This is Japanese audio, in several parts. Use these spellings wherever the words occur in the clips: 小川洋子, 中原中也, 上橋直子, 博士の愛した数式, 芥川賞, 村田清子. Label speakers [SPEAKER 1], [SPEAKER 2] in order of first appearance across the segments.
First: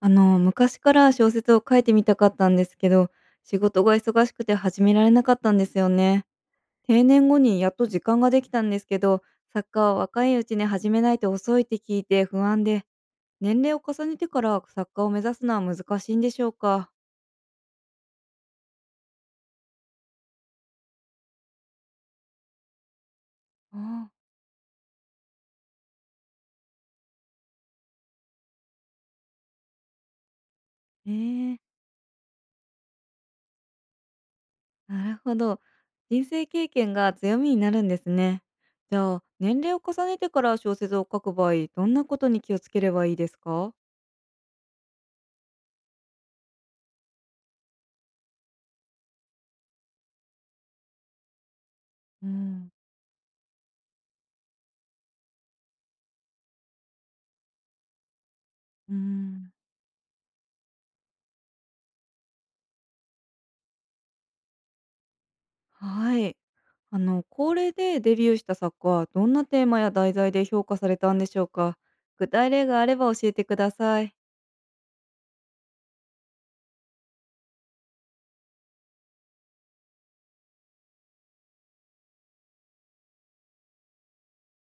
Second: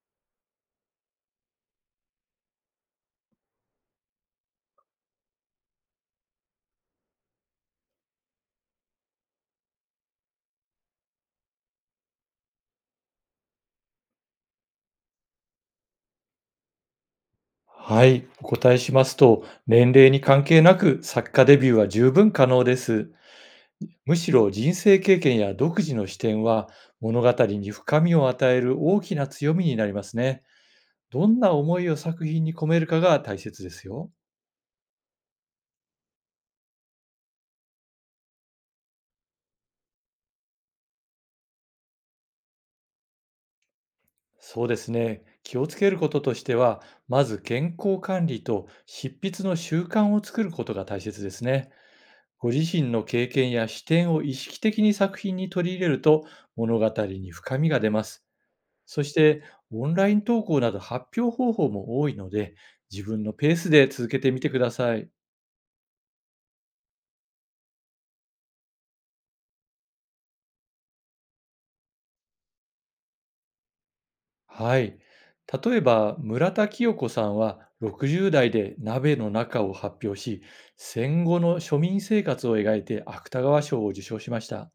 [SPEAKER 1] 昔から小説を書いてみたかったんですけど、仕事が忙しくて始められなかったんですよね。定年後にやっと時間ができたんですけど、作家は若いうちに始めないと遅いって聞いて不安で、年齢を重ねてから作家を目指すのは難しいんでしょうか。
[SPEAKER 2] はい、お答えしますと、年齢に関係なく作家デビューは十分可能です。
[SPEAKER 1] ああ、
[SPEAKER 2] むしろ人生経験や独自の視点は物語に深みを与える大きな強みになりますね。どんな
[SPEAKER 1] ええ、
[SPEAKER 2] 思いを作品に込めるかが大切ですよ。
[SPEAKER 1] なるほど。人生経験が強みになるんですね。じゃあ、年齢を重ねてから小説を書く場合、どんなことに気をつければいいですか？
[SPEAKER 2] そうですね。気をつけることとしては、まず健康管理と執筆の習慣を作ることが大切ですね。
[SPEAKER 1] う
[SPEAKER 2] ご
[SPEAKER 1] ん。
[SPEAKER 2] 自身の経験や視点を意識的に作品に取り入れると物語に深みが出ます。
[SPEAKER 1] うー
[SPEAKER 2] そして、
[SPEAKER 1] ん。
[SPEAKER 2] オンライン投稿など発表方法も多いので、自分のペースで続けてみてください。
[SPEAKER 1] はい。高齢でデビューした作家はどんなテーマや題材で評価されたんでしょうか？具体例があれば教えてください。
[SPEAKER 2] はい。例えば、村田清子さんは60代で鍋の中を発表し、戦後の庶民生活を描いて芥川賞を受賞しました。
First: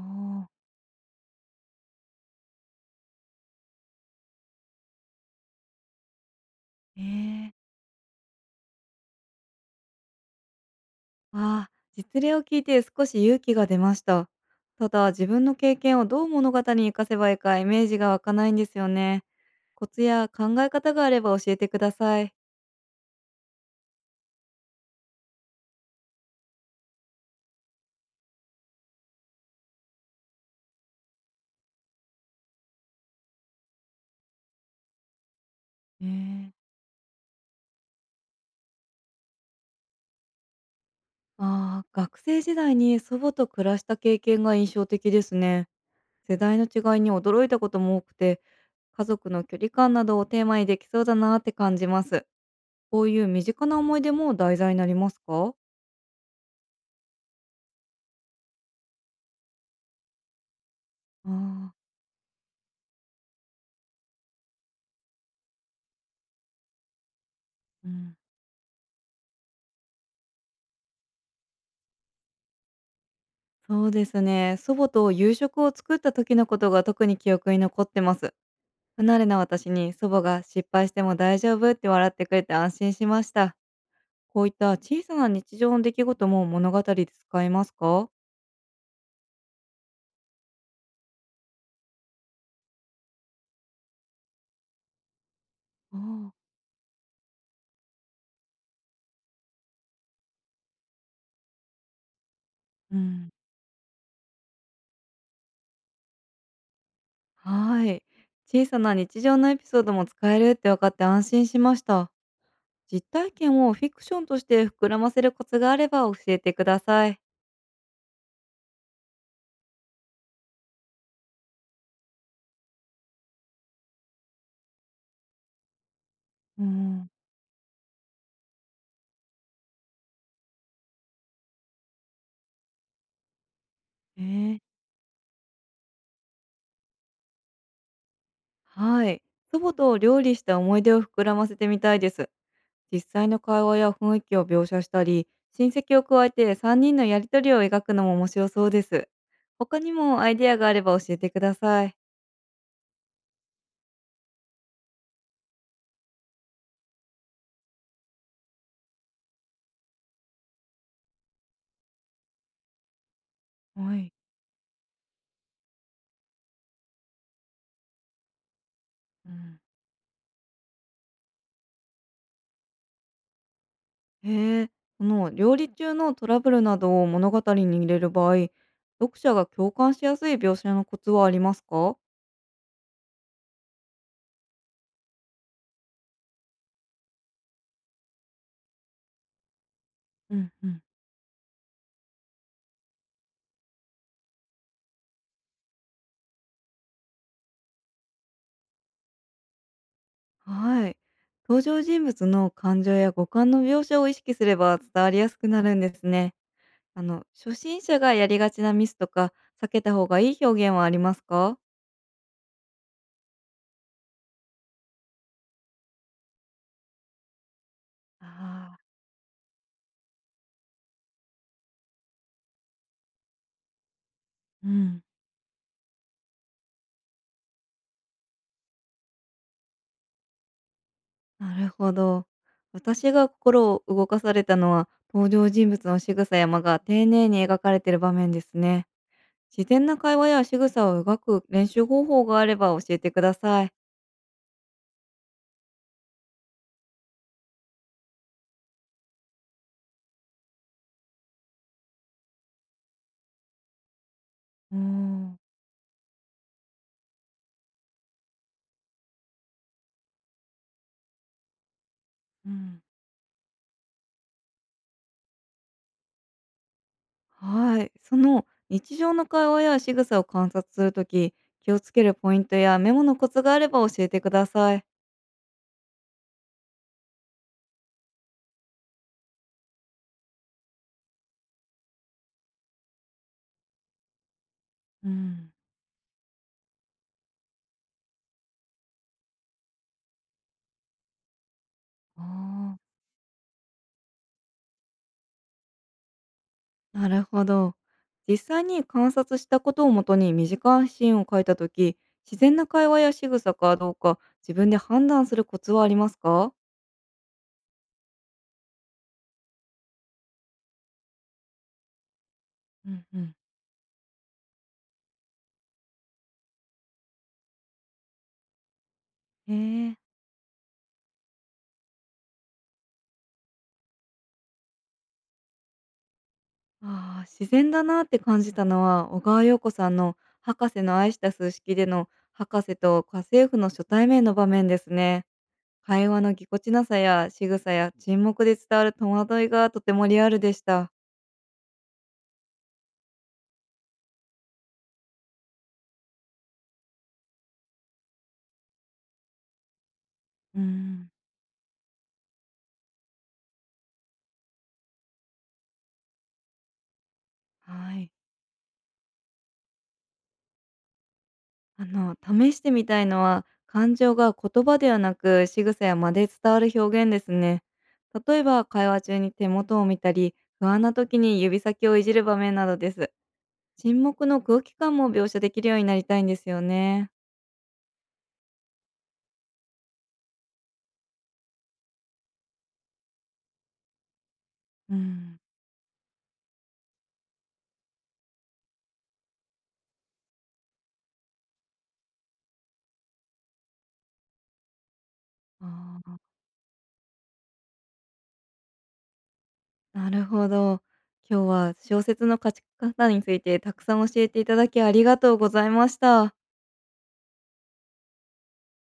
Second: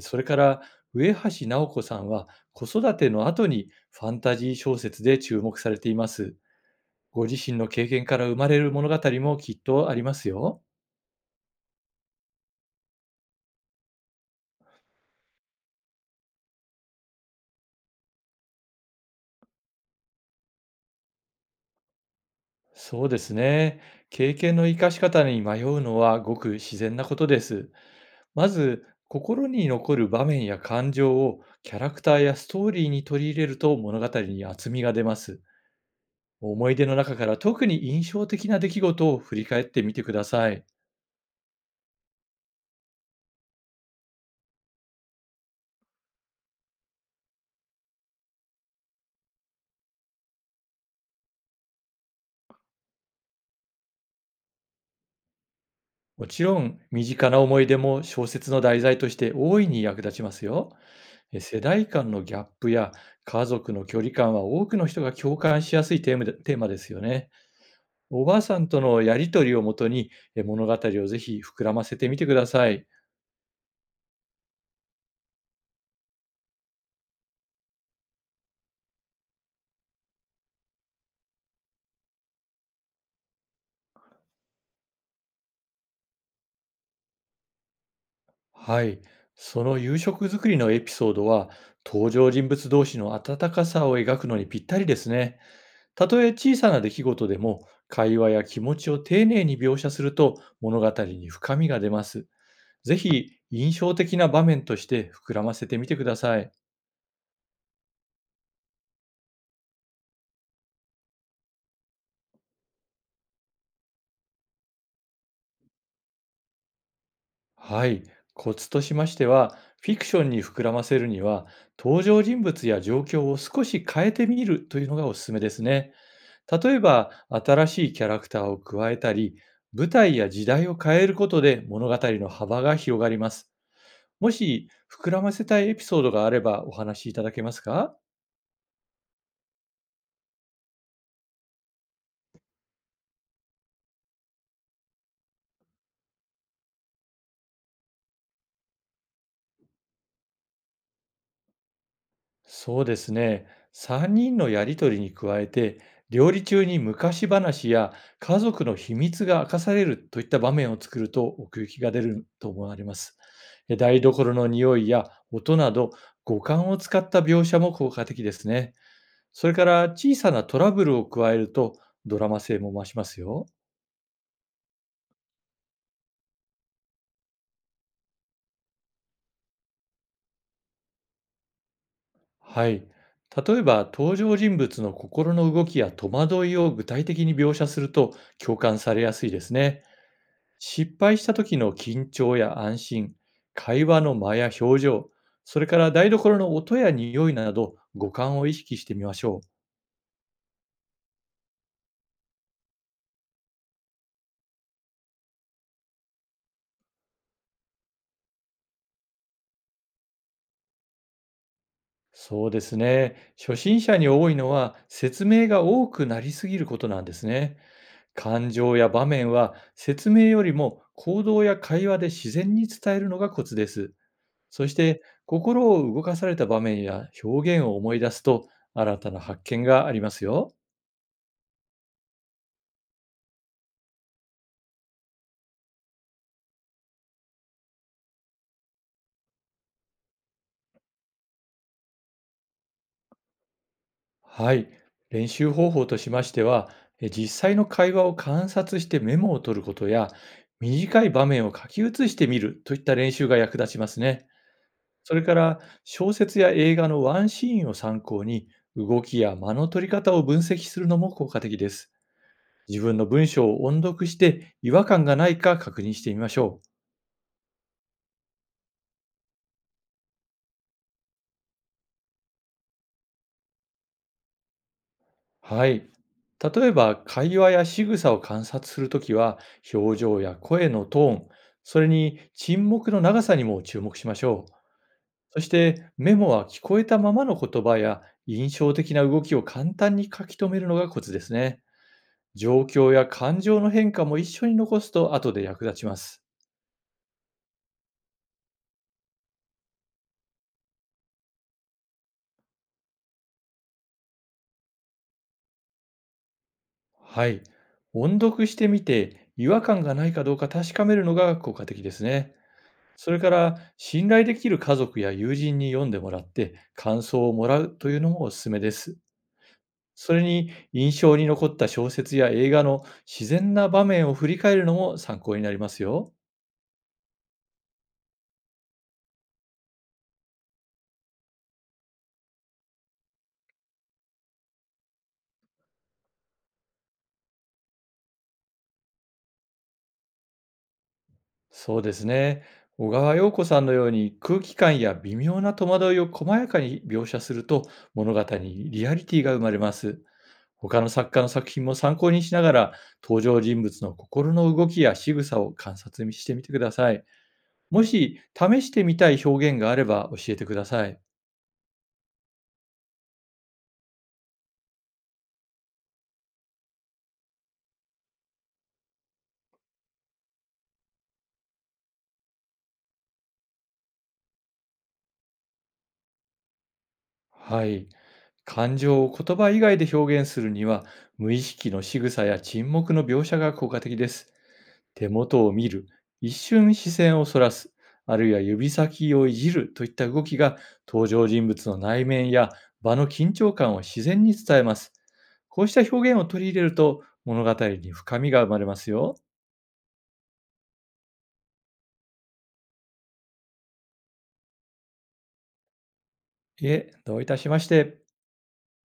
[SPEAKER 2] それから、上橋直子さんは子育ての後にファンタジー小説で注目されています。
[SPEAKER 1] え
[SPEAKER 2] ご自
[SPEAKER 1] え
[SPEAKER 2] 身
[SPEAKER 1] ー。
[SPEAKER 2] の経験から生まれる物語もきっとありますよ。
[SPEAKER 1] あー、実例を聞いて少し勇気が出ました。ただ、自分の経験をどう物語に活かせばいいかイメージが湧かないんですよね。コツや考え方があれば教えてください。
[SPEAKER 2] そうですね。経験の生かし方に迷うのはごく自然なことです。まず、心に残る場面や感情をキャラクターやストーリーに取り入れると物語に厚みが出ます。
[SPEAKER 1] えー
[SPEAKER 2] 思い出の中から特に印象的な出来事を振り返ってみてください。
[SPEAKER 1] ああ、学生時代に祖母と暮らした経験が印象的ですね。世代の違いに驚いたことも多くて、家族の距離感などをテーマにできそうだなって感じます。こういう身近な思い出も題材になりますか？
[SPEAKER 2] もちろん、身近な思い出も小説の題材として大いに役立ちますよ。世
[SPEAKER 1] ああ、
[SPEAKER 2] 代間のギャップや家族の距離感は、多くの人が共感しやすいテーマですよね。
[SPEAKER 1] うん。
[SPEAKER 2] おばあさんとのやり取りをもとに、物語をぜひ膨らませてみてください。
[SPEAKER 1] そうですね。祖母と夕食を作った時のことが特に記憶に残ってます。不慣れな私に祖母が失敗しても大丈夫って笑ってくれて安心しました。こういった小さな日常の出来事も物語で使えますか？
[SPEAKER 2] はい。その夕食作りのエピソードは、登場人物同士の温かさを描くのにぴったりですね。
[SPEAKER 1] あ
[SPEAKER 2] たと
[SPEAKER 1] あ
[SPEAKER 2] え
[SPEAKER 1] ー、
[SPEAKER 2] 小さな出来事でも、会話や気持ちを丁寧に描写すると、物語に深みが出ます。
[SPEAKER 1] う
[SPEAKER 2] ぜ
[SPEAKER 1] ん。
[SPEAKER 2] ひ、印象的な場面として膨らませてみてください。
[SPEAKER 1] はい。小さな日常のエピソードも使えるって分かって安心しました。実体験をフィクションとして膨らませるコツがあれば教えてください。
[SPEAKER 2] はい。コツとしましては、フィクションに膨らませるには、登場人物や状況を少し変えてみるというのがおすすめですね。
[SPEAKER 1] う
[SPEAKER 2] 例え
[SPEAKER 1] ん。
[SPEAKER 2] ば、新しいキャラクターを加えたり、舞台や時代を変えることで物語の幅が広がります。
[SPEAKER 1] え
[SPEAKER 2] も
[SPEAKER 1] ー、
[SPEAKER 2] し、膨らませたいエピソードがあればお話しいただけますか？
[SPEAKER 1] はい。祖母と料理した思い出を膨らませてみたいです。実際の会話や雰囲気を描写したり、親戚を加えて3人のやりとりを描くのも面白そうです。他にもアイデアがあれば教えてください。
[SPEAKER 2] そうですね。3人のやりとりに加えて、料理中に昔話や家族の秘密が明かされるといった場面を作ると、奥行きが出ると思われます。
[SPEAKER 1] は
[SPEAKER 2] 台
[SPEAKER 1] い。
[SPEAKER 2] 所の匂いや音など、五感を使った描写も効果的ですね。
[SPEAKER 1] う
[SPEAKER 2] それ
[SPEAKER 1] ん。
[SPEAKER 2] から、小さなトラブルを加えると、ドラマ性も増しますよ。
[SPEAKER 1] へえ、その料理中のトラブルなどを物語に入れる場合、読者が共感しやすい描写のコツはありますか？
[SPEAKER 2] はい。例えば、登場人物の心の動きや戸惑いを具体的に描写すると、共感されやすいですね。
[SPEAKER 1] うんうん。
[SPEAKER 2] 失敗した時の緊張や安心、会話の間や表情、それから台所の音や匂いなど、五感を意識してみましょう。
[SPEAKER 1] はい。登場人物の感情や五感の描写を意識すれば伝わりやすくなるんですね。初心者がやりがちなミスとか、避けた方がいい表現はありますか？
[SPEAKER 2] そうですね。初心者に多いのは、説明が多くなりすぎることなんですね。感情
[SPEAKER 1] ああ、
[SPEAKER 2] や場面は、説明よりも行動や会話で自然に伝えるのがコツです。そ
[SPEAKER 1] う
[SPEAKER 2] し
[SPEAKER 1] ん。
[SPEAKER 2] て、心を動かされた場面や表現を思い出すと、新たな発見がありますよ。
[SPEAKER 1] なるほど。私が心を動かされたのは、登場人物の仕草や間が丁寧に描かれている場面ですね。自然な会話や仕草を描く練習方法があれば教えてください。
[SPEAKER 2] はい。練習方法としましては、実際の会話を観察してメモを取ることや、短い場面を書き写してみるといった練習が役立ちますね。
[SPEAKER 1] お
[SPEAKER 2] それか
[SPEAKER 1] ー。
[SPEAKER 2] ら、小説や映画のワンシーンを参考に、動きや間の取り方を分析するのも効果的です。
[SPEAKER 1] う
[SPEAKER 2] 自
[SPEAKER 1] ん。
[SPEAKER 2] 分の文章を音読して、違和感がないか確認してみましょう。
[SPEAKER 1] はい。その日常の会話や仕草を観察するとき、気をつけるポイントやメモのコツがあれば教えてください。
[SPEAKER 2] はい。例えば、会話や仕草を観察するときは、表情や声のトーン、それに沈黙の長さにも注目しましょう。
[SPEAKER 1] う
[SPEAKER 2] そし
[SPEAKER 1] ん。
[SPEAKER 2] て、メモは聞こえたままの言葉や印象的な動きを簡単に書き留めるのがコツですね。状
[SPEAKER 1] あ
[SPEAKER 2] 況
[SPEAKER 1] あ。
[SPEAKER 2] や感情の変化も一緒に残すと、後で役立ちます。
[SPEAKER 1] なるほど。実際に観察したことをもとに短いシーンを書いたとき、自然な会話や仕草かどうか自分で判断するコツはありますか？
[SPEAKER 2] はい。音読してみて、違和感がないかどうか確かめるのが効果的ですね。
[SPEAKER 1] うん
[SPEAKER 2] そ
[SPEAKER 1] う
[SPEAKER 2] れか
[SPEAKER 1] ん。
[SPEAKER 2] ら、信頼できる家族や友人に読んでもらって感想をもらうというのもおすすめです。
[SPEAKER 1] へえ。
[SPEAKER 2] それに、印象に残った小説や映画の自然な場面を振り返るのも参考になりますよ。
[SPEAKER 1] ああ、自然だなって感じたのは、小川洋子さんの「博士の愛した数式」での博士と家政婦の初対面の場面ですね。会話のぎこちなさや仕草や沈黙で伝わる戸惑いがとてもリアルでした。
[SPEAKER 2] そうですね。小川洋子さんのように、空気感や微妙な戸惑いを細やかに描写すると、物語にリアリティが生まれます。
[SPEAKER 1] う
[SPEAKER 2] 他の
[SPEAKER 1] ん、
[SPEAKER 2] 作家の作品も参考にしながら、登場人物の心の動きや仕草を観察してみてください。も
[SPEAKER 1] はい。
[SPEAKER 2] し試してみたい表現があれば教えてください。
[SPEAKER 1] 試してみたいのは、感情が言葉ではなく仕草や間で伝わる表現ですね。例えば、会話中に手元を見たり、不安な時に指先をいじる場面などです。沈黙の空気感も描写できるようになりたいんですよね。
[SPEAKER 2] はい。感情を言葉以外で表現するには、無意識の仕草や沈黙の描写が効果的です。
[SPEAKER 1] う
[SPEAKER 2] 手
[SPEAKER 1] ん。
[SPEAKER 2] 元を見る、一瞬視線をそらす、あるいは指先をいじるといった動きが、登場人物の内面や場の緊張感を自然に伝えます。こうした
[SPEAKER 1] あ
[SPEAKER 2] 表現を
[SPEAKER 1] ー、
[SPEAKER 2] 取り入れると、物語に深みが生まれますよ。
[SPEAKER 1] なるほど。今日は小説の書き方についてたくさん教えていただきありがとうございました。
[SPEAKER 2] いえ、どういたしまして。